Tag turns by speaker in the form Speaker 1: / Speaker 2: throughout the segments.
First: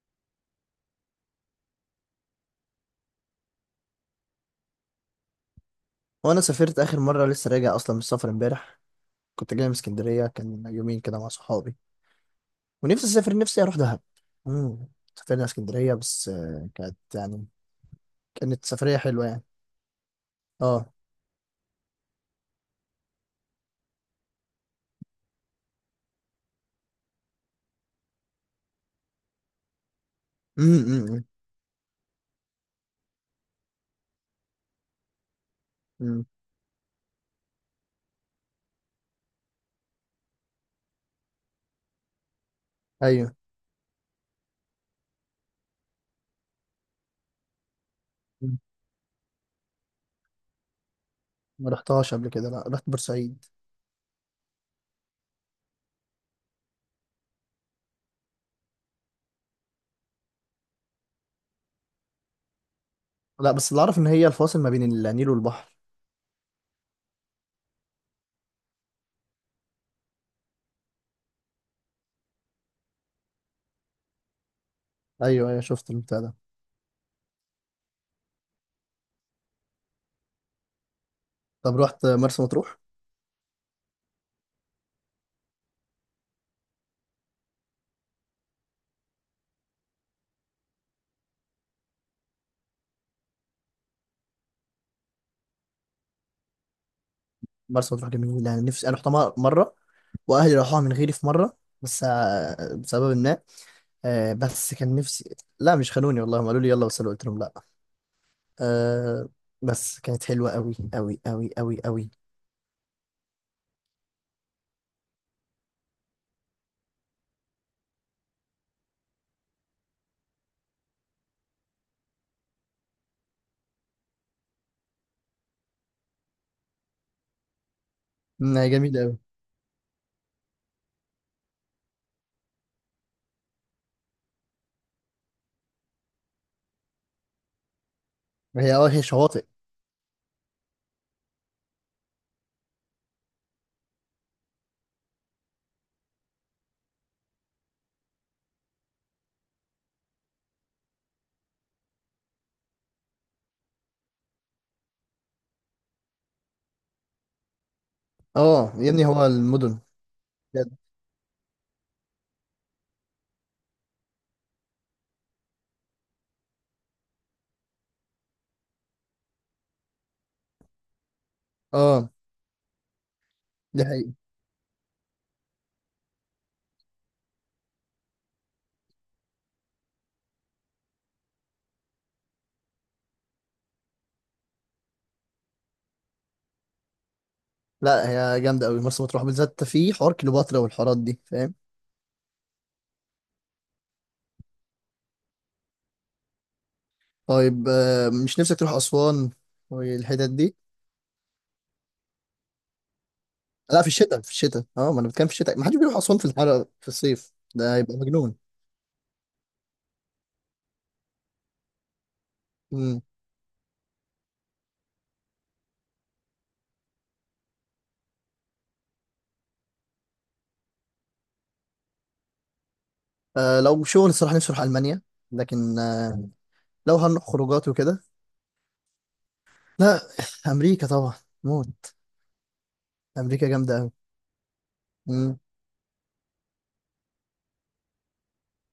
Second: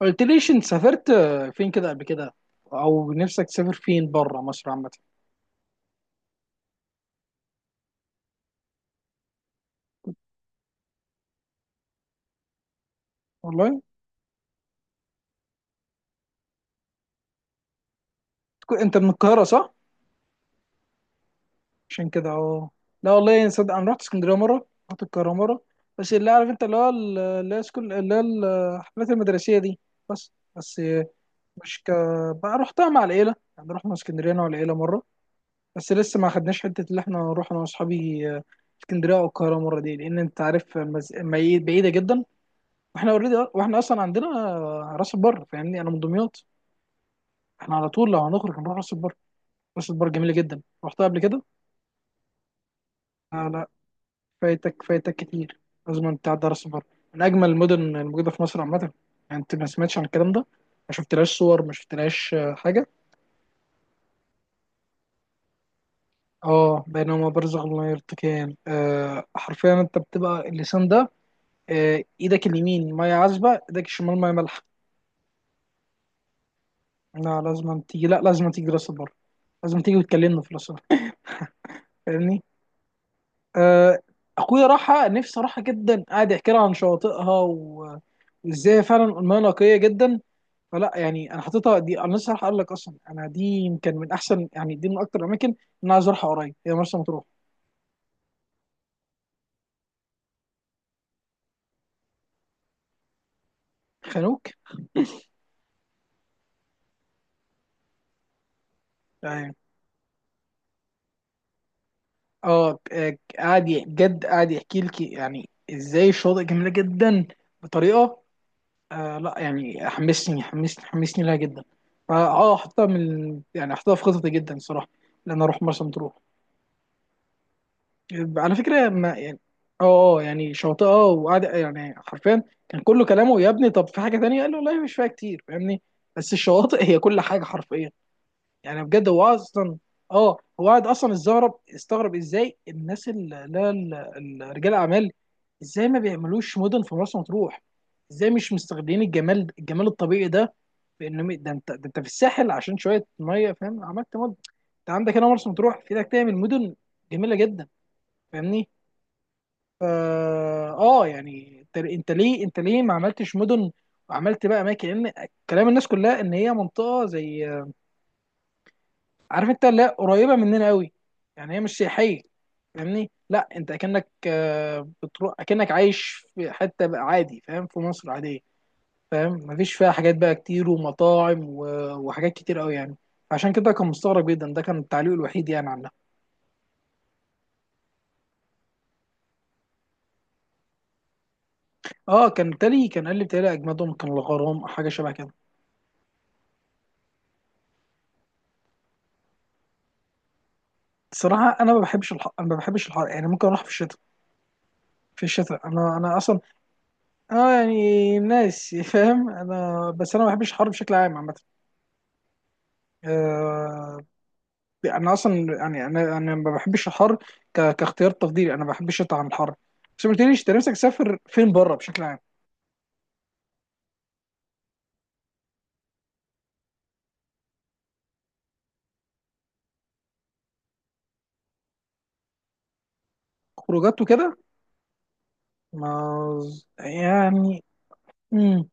Speaker 1: قلت ليش انت سافرت فين كده قبل كده، او نفسك تسافر فين بره مصر عامه؟
Speaker 2: وانا سافرت اخر مره، لسه راجع اصلا من السفر امبارح. كنت جاي من اسكندريه، كان يومين كده مع صحابي. ونفسي اسافر، نفسي اروح
Speaker 1: والله.
Speaker 2: دهب. امم سافرنا اسكندريه، بس كانت يعني كانت
Speaker 1: انت
Speaker 2: سفريه
Speaker 1: من
Speaker 2: حلوه يعني.
Speaker 1: القاهره صح؟
Speaker 2: اه.
Speaker 1: عشان كده، اه. لا والله صدق انا رحت اسكندريه مره، رحت القاهره مره. بس اللي عارف انت، اللي هو اللي هي سكول، اللي هي الحفلات المدرسيه دي. بس.
Speaker 2: امم امم
Speaker 1: مش ك بقى رحتها مع العيله، يعني رحنا اسكندريه انا والعيله مره. بس لسه
Speaker 2: أمم.
Speaker 1: ما خدناش حته اللي احنا نروح انا واصحابي اسكندريه او القاهره مره دي، لان انت عارف بعيده جدا. واحنا
Speaker 2: ايوه.
Speaker 1: اوريدي، واحنا اصلا عندنا راس البر، فاهمني؟ انا من دمياط. احنا على طول لو هنخرج
Speaker 2: مم.
Speaker 1: هنروح راس البر. راس البر جميله جدا، رحتها قبل كده.
Speaker 2: ما رحتهاش قبل كده، لا رحت بورسعيد.
Speaker 1: آه، لا. فايتك فايتك كتير. لازم انت تعدي على راس البر، من اجمل المدن الموجوده في مصر عامه. يعني انت ما سمعتش عن الكلام ده؟ ما شفتلهاش صور، ما شفتلهاش حاجه؟
Speaker 2: لا، بس اللي اعرف ان هي الفاصل ما بين النيل والبحر.
Speaker 1: اه، بينما برزخ لا يرتقيان، حرفيا انت بتبقى اللسان ده. ايدك اليمين ميه عذبه، ايدك الشمال ميه مالحه.
Speaker 2: ايوه ايوه، شفت البتاع ده.
Speaker 1: لا لازم تيجي، لا لازم تيجي راس البر. لازم تيجي وتكلمنا في راس البر.
Speaker 2: طب رحت
Speaker 1: فاهمني؟
Speaker 2: مرسى مطروح؟
Speaker 1: آه، اخويا راحة، نفسي راحة جدا. قاعد يحكي لها عن شواطئها وازاي فعلا المياه نقية جدا. فلا يعني انا حاططها دي، انا لسه راح اقول لك اصلا. انا دي يمكن من احسن، يعني دي من اكتر الاماكن اللي انا عايز اروحها قريب، هي مرسى مطروح.
Speaker 2: مرسى مطروح جميله، انا نفسي، انا رحتها مره وأهلي راحوها من غيري في مره. بس بسبب ما
Speaker 1: خانوك.
Speaker 2: بس كان نفسي. لا مش خانوني والله، هم قالوا لي يلا بس أنا قلت لهم لا. آه.
Speaker 1: يعني
Speaker 2: بس كانت حلوة قوي قوي قوي قوي قوي.
Speaker 1: اه آه، قاعد جد قاعد يحكي لك يعني ازاي الشواطئ جميلة جدا بطريقة. لا يعني حمسني حمسني حمسني لها جدا. حاططها من يعني حاططها في خططي جدا الصراحة، ان انا اروح مرسى مطروح. على
Speaker 2: مم، هي
Speaker 1: فكره
Speaker 2: جميلة
Speaker 1: ما
Speaker 2: قوي.
Speaker 1: يعني اه يعني شاطئه. وقعد يعني حرفيا كان كله كلامه يا ابني. طب في حاجه تانية قال له والله مش فيها كتير، فاهمني؟ بس الشواطئ هي كل حاجه حرفيا.
Speaker 2: هي
Speaker 1: يعني
Speaker 2: اه هي
Speaker 1: بجد هو
Speaker 2: شواطئ.
Speaker 1: اصلا اه هو قاعد اصلا استغرب استغرب ازاي الناس اللي لا ال- ال- رجال اعمال، ازاي ما بيعملوش مدن في مرسى مطروح. ازاي مش مستغلين الجمال الجمال الطبيعي ده. بانه ده انت في الساحل عشان شويه ميه، فاهم؟ عملت مدن. انت عندك هنا مرسى مطروح في ايدك، تعمل مدن جميله جدا. فاهمني؟
Speaker 2: اه يا ابني هو المدن. بجد.
Speaker 1: يعني انت ليه ما عملتش مدن، وعملت بقى اماكن؟ لان كلام الناس كلها ان هي منطقه زي، عارف انت؟ لا قريبه مننا قوي، يعني هي مش
Speaker 2: اه.
Speaker 1: سياحيه. فاهمني؟ لا انت
Speaker 2: دي
Speaker 1: اكنك،
Speaker 2: حقيقة.
Speaker 1: بتروح اكنك عايش في حته بقى عادي. فاهم؟ في مصر عاديه. فاهم؟ مفيش فيها حاجات بقى كتير ومطاعم وحاجات كتير قوي يعني. عشان كده كان مستغرب جدا. ده كان التعليق الوحيد يعني عنها.
Speaker 2: لا هي جامدة قوي مرسى مطروح، بالذات في حوار كليوباترا والحوارات دي، فاهم؟
Speaker 1: اه كان تالي كان قال لي بتهيألي اجمدهم كان الغرام أو حاجه شبه كده.
Speaker 2: طيب آه، مش نفسك تروح أسوان والحتت دي؟
Speaker 1: صراحة أنا ما بحبش الحر، أنا ما بحبش الحر، يعني ممكن أروح في
Speaker 2: لا في
Speaker 1: الشتاء.
Speaker 2: الشتاء، في الشتاء اه، ما انا
Speaker 1: في
Speaker 2: بتكلم في الشتاء، ما
Speaker 1: الشتاء،
Speaker 2: حدش
Speaker 1: أنا
Speaker 2: بيروح
Speaker 1: أنا
Speaker 2: أسوان في
Speaker 1: أصلا
Speaker 2: الحر في الصيف،
Speaker 1: أنا
Speaker 2: ده هيبقى
Speaker 1: يعني
Speaker 2: مجنون.
Speaker 1: ناس فاهم؟ أنا بس أنا ما بحبش الحر بشكل عام، عامة.
Speaker 2: مم.
Speaker 1: آه، أنا أصلا يعني، أنا ما بحبش الحر كاختيار تفضيلي. أنا بحب الشتاء عن الحر. بس ما قلتليش، أنت نفسك تسافر فين بره بشكل عام؟
Speaker 2: آه، لو شغل الصراحة نفسي أروح ألمانيا. لكن آه، لو هنروح خروجات وكده، لا. امريكا طبعا. موت. امريكا جامده قوي.
Speaker 1: خروجات وكده؟
Speaker 2: امم.
Speaker 1: ما يعني. مم.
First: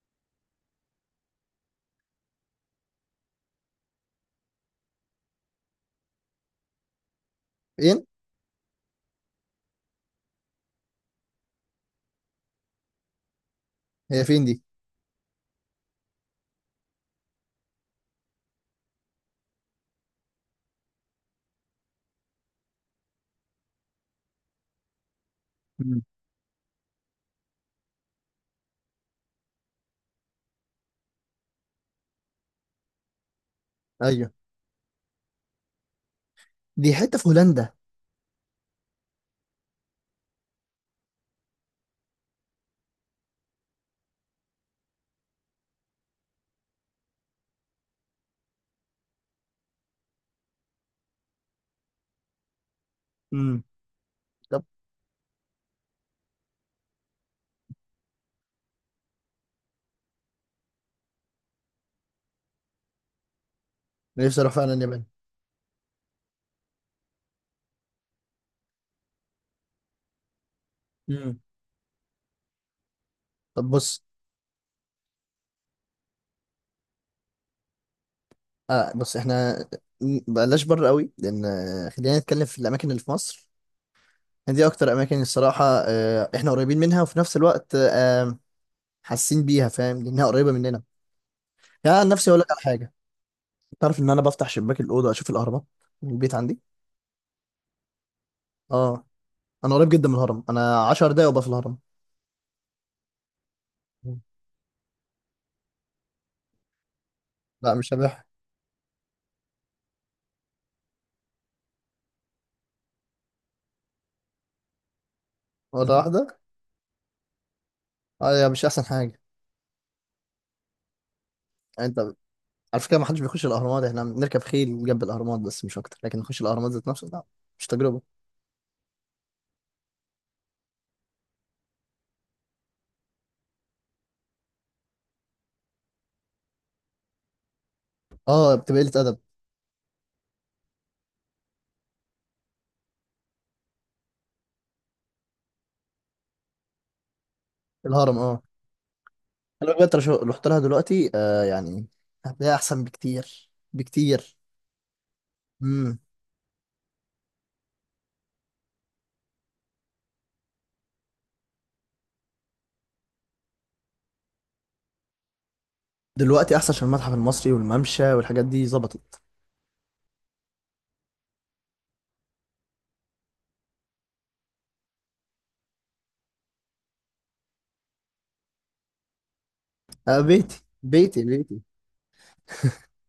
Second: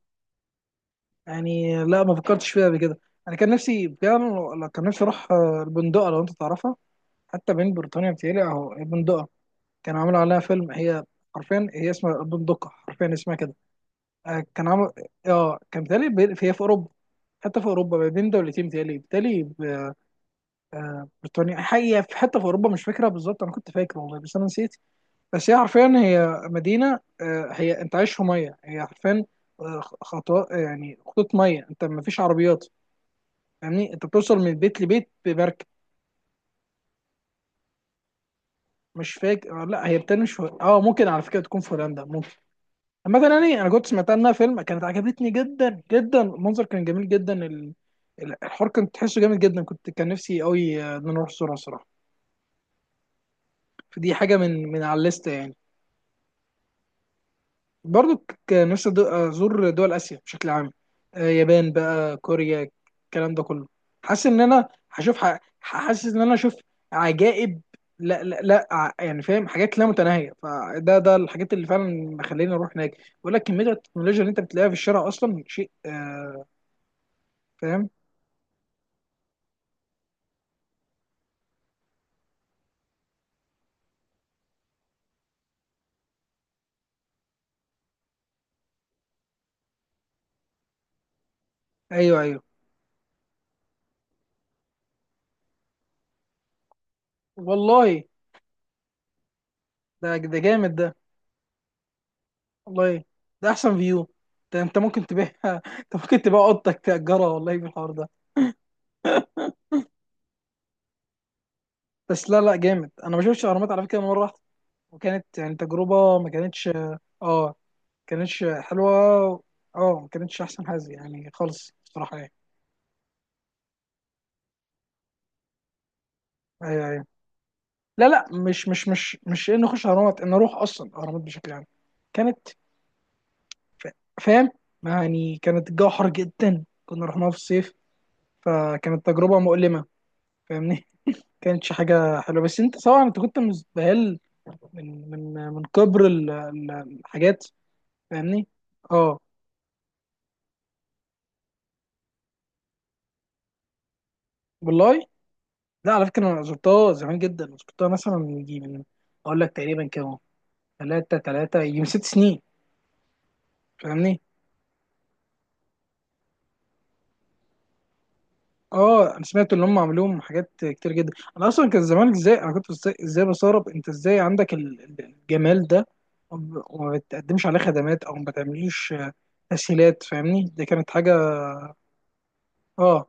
Speaker 1: يعني لا ما فكرتش فيها قبل كده. أنا كان نفسي، كان نفسي أروح، البندقة لو أنت تعرفها. حتى بين
Speaker 2: فين؟
Speaker 1: بريطانيا بتهيألي أهو البندقة. كانوا عملوا عليها فيلم هي، حرفيا هي اسمها البندقة، حرفيا اسمها كده.
Speaker 2: هي فين دي؟
Speaker 1: كان عمل. اه كان بيتهيألي هي في اوروبا. حتى في اوروبا ما بين دولتين بيتهيألي بريطانيا. حقيقة في حتة في اوروبا مش فاكرة بالظبط، انا كنت فاكر والله بس انا نسيت. بس هي حرفيا
Speaker 2: امم.
Speaker 1: هي مدينة، هي انت عايش في مية، هي حرفيا خطوة، يعني خطوط مية، انت ما فيش عربيات. يعني انت
Speaker 2: ايوه.
Speaker 1: بتوصل من بيت لبيت بمركب.
Speaker 2: دي حته في هولندا.
Speaker 1: مش فاكر لا هي بتنش. اه ممكن على فكرة تكون في هولندا، ممكن. مثلا يعني انا كنت سمعتها انها فيلم، كانت عجبتني جدا جدا. المنظر كان جميل جدا، الحوار كان تحسه جامد جدا. كنت كان نفسي قوي، ان أنا اروح صورة صراحه.
Speaker 2: امم.
Speaker 1: فدي حاجه
Speaker 2: طب
Speaker 1: من على الليسته يعني. برضو كان نفسي ازور دول اسيا بشكل عام، يابان بقى، كوريا، الكلام ده كله. حاسس ان
Speaker 2: نفسي اروح
Speaker 1: انا
Speaker 2: فعلا اليابان.
Speaker 1: هشوف، حاسس ان انا اشوف عجائب. لا لا لا، يعني فاهم حاجات لا متناهيه. فده
Speaker 2: امم.
Speaker 1: الحاجات اللي فعلا مخليني اروح هناك. بقول لك
Speaker 2: طب
Speaker 1: كميه
Speaker 2: بص،
Speaker 1: التكنولوجيا اللي انت بتلاقيها في الشارع اصلا شيء فاهم؟
Speaker 2: آه بص، بلاش بره قوي، لان خلينا نتكلم في الاماكن اللي في مصر. دي اكتر اماكن الصراحه احنا قريبين منها، وفي نفس الوقت حاسين بيها فاهم، لانها قريبه مننا. يعني عن
Speaker 1: ايوه،
Speaker 2: نفسي اقول
Speaker 1: ايوه.
Speaker 2: لك على حاجه، تعرف ان انا بفتح شباك الاوضه اشوف الاهرامات من البيت عندي؟
Speaker 1: والله،
Speaker 2: اه، انا قريب جدا من
Speaker 1: ده
Speaker 2: الهرم،
Speaker 1: جامد
Speaker 2: انا
Speaker 1: ده.
Speaker 2: 10 دقايق وابقى في الهرم.
Speaker 1: والله ده احسن فيو. ده انت ممكن تبيع انت ممكن تبيع اوضتك، تأجرها والله
Speaker 2: لا
Speaker 1: بالحوار
Speaker 2: مش
Speaker 1: ده.
Speaker 2: هبح.
Speaker 1: بس لا لا جامد. انا ما شفتش اهرامات على فكره، مره واحده. وكانت يعني
Speaker 2: ولا
Speaker 1: تجربه ما
Speaker 2: واحده.
Speaker 1: كانتش، اه ما كانتش
Speaker 2: هي مش احسن
Speaker 1: حلوه.
Speaker 2: حاجه.
Speaker 1: اه ما كانتش احسن حاجه يعني خالص
Speaker 2: يعني انت،
Speaker 1: بصراحه يعني.
Speaker 2: على فكره ما حدش بيخش الاهرامات، احنا بنركب خيل جنب الاهرامات بس مش اكتر، لكن نخش الاهرامات
Speaker 1: ايوه
Speaker 2: ذات
Speaker 1: ايوه.
Speaker 2: نفسه لا. مش تجربه.
Speaker 1: لا لا، مش انه اخش اهرامات، ان اروح اصلا اهرامات بشكل عام. كانت، ف- فاهم؟ يعني كانت الجو حر جدا، كنا رحناها في الصيف.
Speaker 2: اه، بتبقى قله
Speaker 1: فكانت
Speaker 2: ادب.
Speaker 1: تجربه مؤلمه، فاهمني؟ كانتش حاجه حلوه. بس انت طبعا انت كنت مستهل من كبر الحاجات.
Speaker 2: الهرم اه.
Speaker 1: فاهمني؟ اه
Speaker 2: انا بجد رحت لها دلوقتي آه يعني، هتلاقيها احسن بكتير بكتير.
Speaker 1: والله. لا
Speaker 2: امم.
Speaker 1: على فكره، انا زرتها زمان جدا. زرتها مثلا من يجي من، اقول لك تقريبا كانوا، ثلاثة يجي من 6 سنين. فاهمني؟
Speaker 2: دلوقتي احسن، عشان المتحف المصري والممشى والحاجات دي
Speaker 1: اه
Speaker 2: ظبطت.
Speaker 1: انا سمعت ان هم عملوهم حاجات كتير جدا. انا اصلا كان زمان، ازاي انا كنت إزاي بستغرب انت ازاي عندك الجمال ده، وما بتقدمش عليه خدمات او ما بتعمليش تسهيلات.
Speaker 2: آه
Speaker 1: فاهمني؟
Speaker 2: بيتي
Speaker 1: دي كانت
Speaker 2: بيتي
Speaker 1: حاجه.
Speaker 2: بيتي
Speaker 1: اه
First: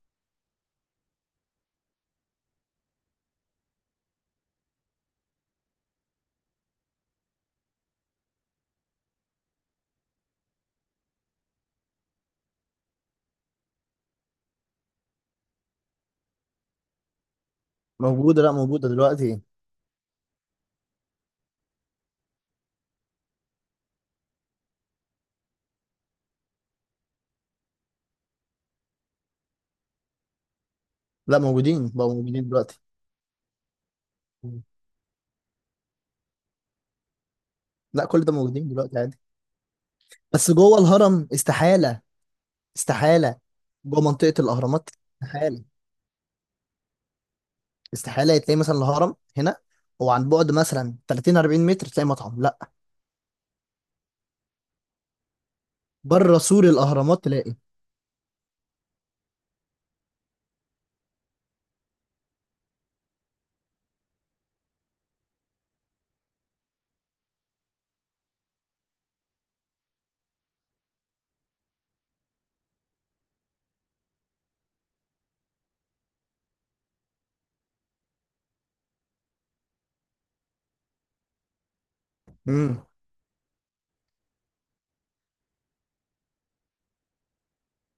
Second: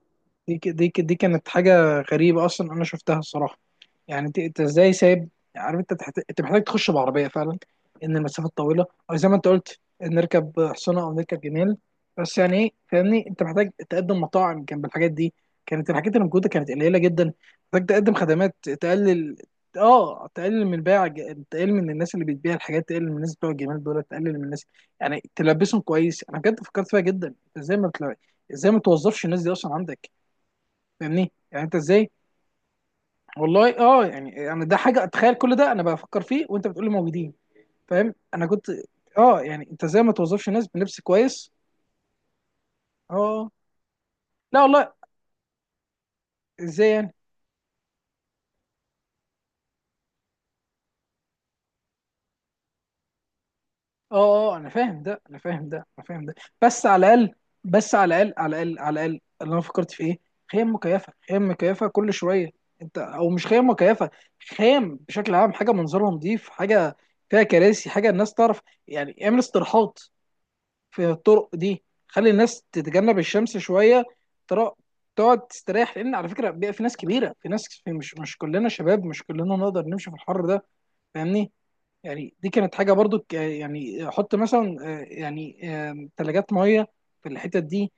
Speaker 1: دي كانت حاجه غريبه اصلا انا شفتها الصراحه. يعني انت ازاي سايب؟ عارف انت انت محتاج تخش بعربيه فعلا، ان المسافه طويله. او زي ما انت قلت نركب حصانه او نركب جمال. بس يعني ايه، فاهمني؟ انت محتاج تقدم مطاعم جنب الحاجات دي. كانت الحاجات اللي موجوده كانت قليله جدا. محتاج تقدم
Speaker 2: موجوده، لا
Speaker 1: خدمات
Speaker 2: موجوده
Speaker 1: تقلل،
Speaker 2: دلوقتي.
Speaker 1: اه تقلل من الناس اللي بتبيع الحاجات، تقلل من الناس بتوع الجمال دول، تقلل من الناس يعني، تلبسهم كويس. انا بجد فكرت فيها جدا. انت ازاي ما توظفش الناس دي اصلا عندك؟ فاهمني؟
Speaker 2: لا
Speaker 1: يعني انت
Speaker 2: موجودين،
Speaker 1: ازاي؟
Speaker 2: بقوا موجودين دلوقتي.
Speaker 1: والله، اه. يعني
Speaker 2: مم.
Speaker 1: انا ده حاجه اتخيل، كل ده انا بفكر فيه وانت بتقول لي موجودين.
Speaker 2: لا
Speaker 1: فاهم؟
Speaker 2: كل ده
Speaker 1: انا
Speaker 2: موجودين
Speaker 1: كنت،
Speaker 2: دلوقتي.
Speaker 1: اه يعني انت ازاي ما توظفش
Speaker 2: بس
Speaker 1: الناس
Speaker 2: جوه
Speaker 1: بنفس
Speaker 2: الهرم
Speaker 1: كويس؟
Speaker 2: استحالة، استحالة.
Speaker 1: اه
Speaker 2: جوه منطقة
Speaker 1: لا
Speaker 2: الأهرامات
Speaker 1: والله.
Speaker 2: استحالة.
Speaker 1: ازاي يعني؟
Speaker 2: استحالة تلاقي مثلا الهرم هنا، هو عن بعد مثلا 30 40 متر تلاقي مطعم، لا.
Speaker 1: اه اه، انا فاهم ده، انا فاهم ده، انا فاهم ده.
Speaker 2: بره سور
Speaker 1: بس على
Speaker 2: الأهرامات
Speaker 1: الاقل،
Speaker 2: تلاقي.
Speaker 1: بس على الاقل، على الاقل، على الاقل اللي انا فكرت في ايه، خيام مكيفه، خيام مكيفه كل شويه. انت، او مش خيام مكيفه، خيام بشكل عام. حاجه منظرها نظيف، حاجه فيها كراسي، حاجه الناس تعرف. يعني اعمل استراحات في الطرق دي، خلي الناس تتجنب الشمس شويه. ترا- تقعد تستريح، لان على فكره بيبقى في ناس كبيره، في ناس في، مش كلنا شباب، مش كلنا نقدر نمشي في الحر ده، فاهمني؟ يعني دي كانت
Speaker 2: امم
Speaker 1: حاجه برضو يعني حط مثلا، يعني ثلاجات ميه في الحتت دي،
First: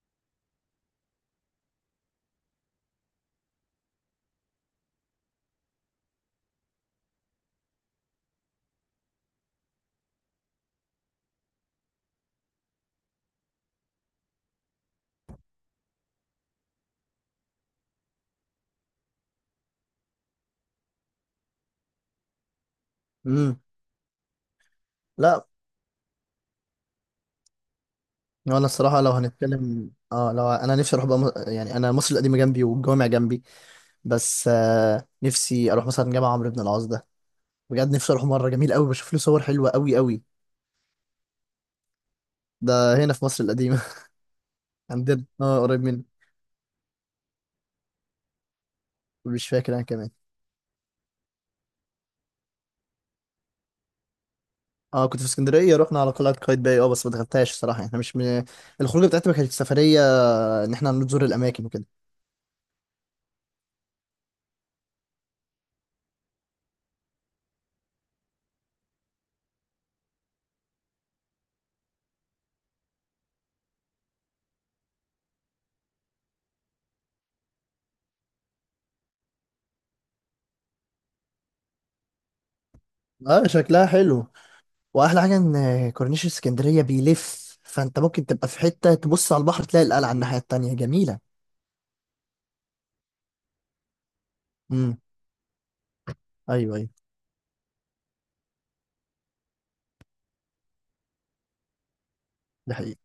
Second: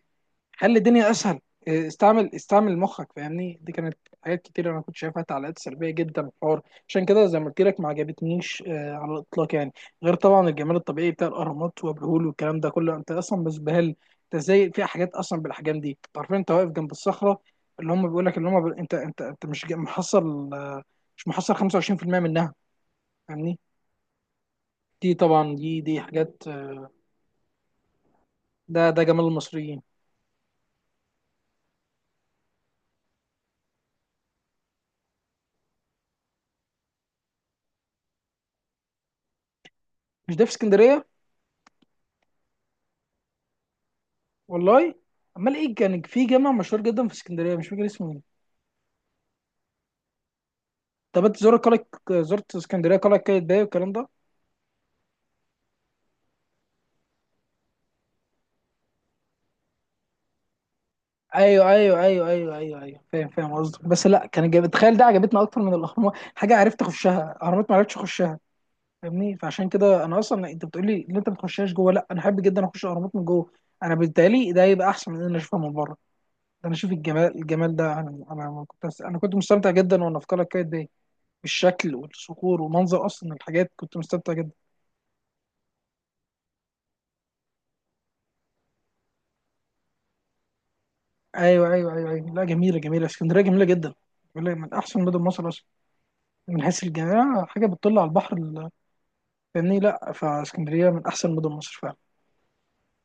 Speaker 1: خلي الدنيا اسهل. إيه، استعمل استعمل مخك، فاهمني؟ دي كانت حاجات كتير انا كنت شايفها تعليقات سلبيه جدا في الحوار. عشان كده زي ما قلت لك ما عجبتنيش على الاطلاق يعني. غير طبعا الجمال الطبيعي بتاع الاهرامات وابو الهول والكلام ده كله، انت اصلا مزبهل. انت ازاي في حاجات اصلا بالاحجام دي؟ انت عارفين، انت واقف جنب الصخره اللي هم بيقول لك اللي هم انت مش محصل مش محصل 25% منها، فاهمني؟
Speaker 2: امم
Speaker 1: دي طبعا
Speaker 2: لا.
Speaker 1: دي حاجات
Speaker 2: وانا
Speaker 1: ده
Speaker 2: الصراحة
Speaker 1: ده
Speaker 2: لو
Speaker 1: جمال المصريين.
Speaker 2: هنتكلم اه، لو انا نفسي اروح بقى يعني انا مصر القديمة جنبي والجوامع جنبي. بس آه، نفسي اروح مثلا جامع عمرو بن العاص ده. بجد نفسي اروح مرة، جميل قوي، بشوف له صور حلوة قوي قوي.
Speaker 1: مش ده في اسكندريه؟
Speaker 2: ده هنا في مصر القديمة.
Speaker 1: والله.
Speaker 2: عندنا
Speaker 1: امال
Speaker 2: اه،
Speaker 1: ايه
Speaker 2: قريب
Speaker 1: كان
Speaker 2: مني.
Speaker 1: في جامع مشهور جدا في اسكندريه مش فاكر اسمه ايه.
Speaker 2: مش فاكر انا كمان.
Speaker 1: طب انت زرت قلعه؟ زرت اسكندريه قلعه قايتباي والكلام ده؟
Speaker 2: اه كنت في اسكندريه، رحنا على قلعه قايتباي اه، بس ما دخلتهاش الصراحه، احنا مش من... الخروجه بتاعتنا ما كانتش سفريه ان احنا نزور الاماكن
Speaker 1: ايوه
Speaker 2: وكده.
Speaker 1: ايوه ايوه ايوه ايوه ايوه. فاهم فاهم قصدك. بس لا كان جاب تخيل ده، عجبتنا اكتر من الاهرامات. حاجه عرفت اخشها، اهرامات ما عرفتش اخشها، فاهمني؟ فعشان كده انا اصلا انت بتقول لي ان انت ما تخشهاش جوه، لا انا احب جدا اخش الاهرامات من جوه. انا بالتالي ده يبقى احسن من ان انا اشوفها من بره ده. انا اشوف الجمال، الجمال ده، انا كنت مستمتع جدا وانا في قلعه قايتباي، بالشكل والصخور ومنظر اصلا
Speaker 2: اه
Speaker 1: الحاجات.
Speaker 2: شكلها
Speaker 1: كنت
Speaker 2: حلو.
Speaker 1: مستمتع جدا.
Speaker 2: واحلى حاجه ان كورنيش اسكندريه بيلف، فانت ممكن تبقى في حته تبص على البحر تلاقي القلعه على الناحيه التانيه، جميله.
Speaker 1: ايوه ايوه ايوه ايوه. لا جميله جميله، اسكندريه جميله جدا. بيقول لك من
Speaker 2: امم.
Speaker 1: احسن مدن مصر اصلا، من
Speaker 2: ايوه
Speaker 1: حيث
Speaker 2: ايوه.
Speaker 1: الجميع حاجه بتطل على البحر فاهمني؟ لا فاسكندريه من احسن مدن مصر فعلا.
Speaker 2: ده حقيقي.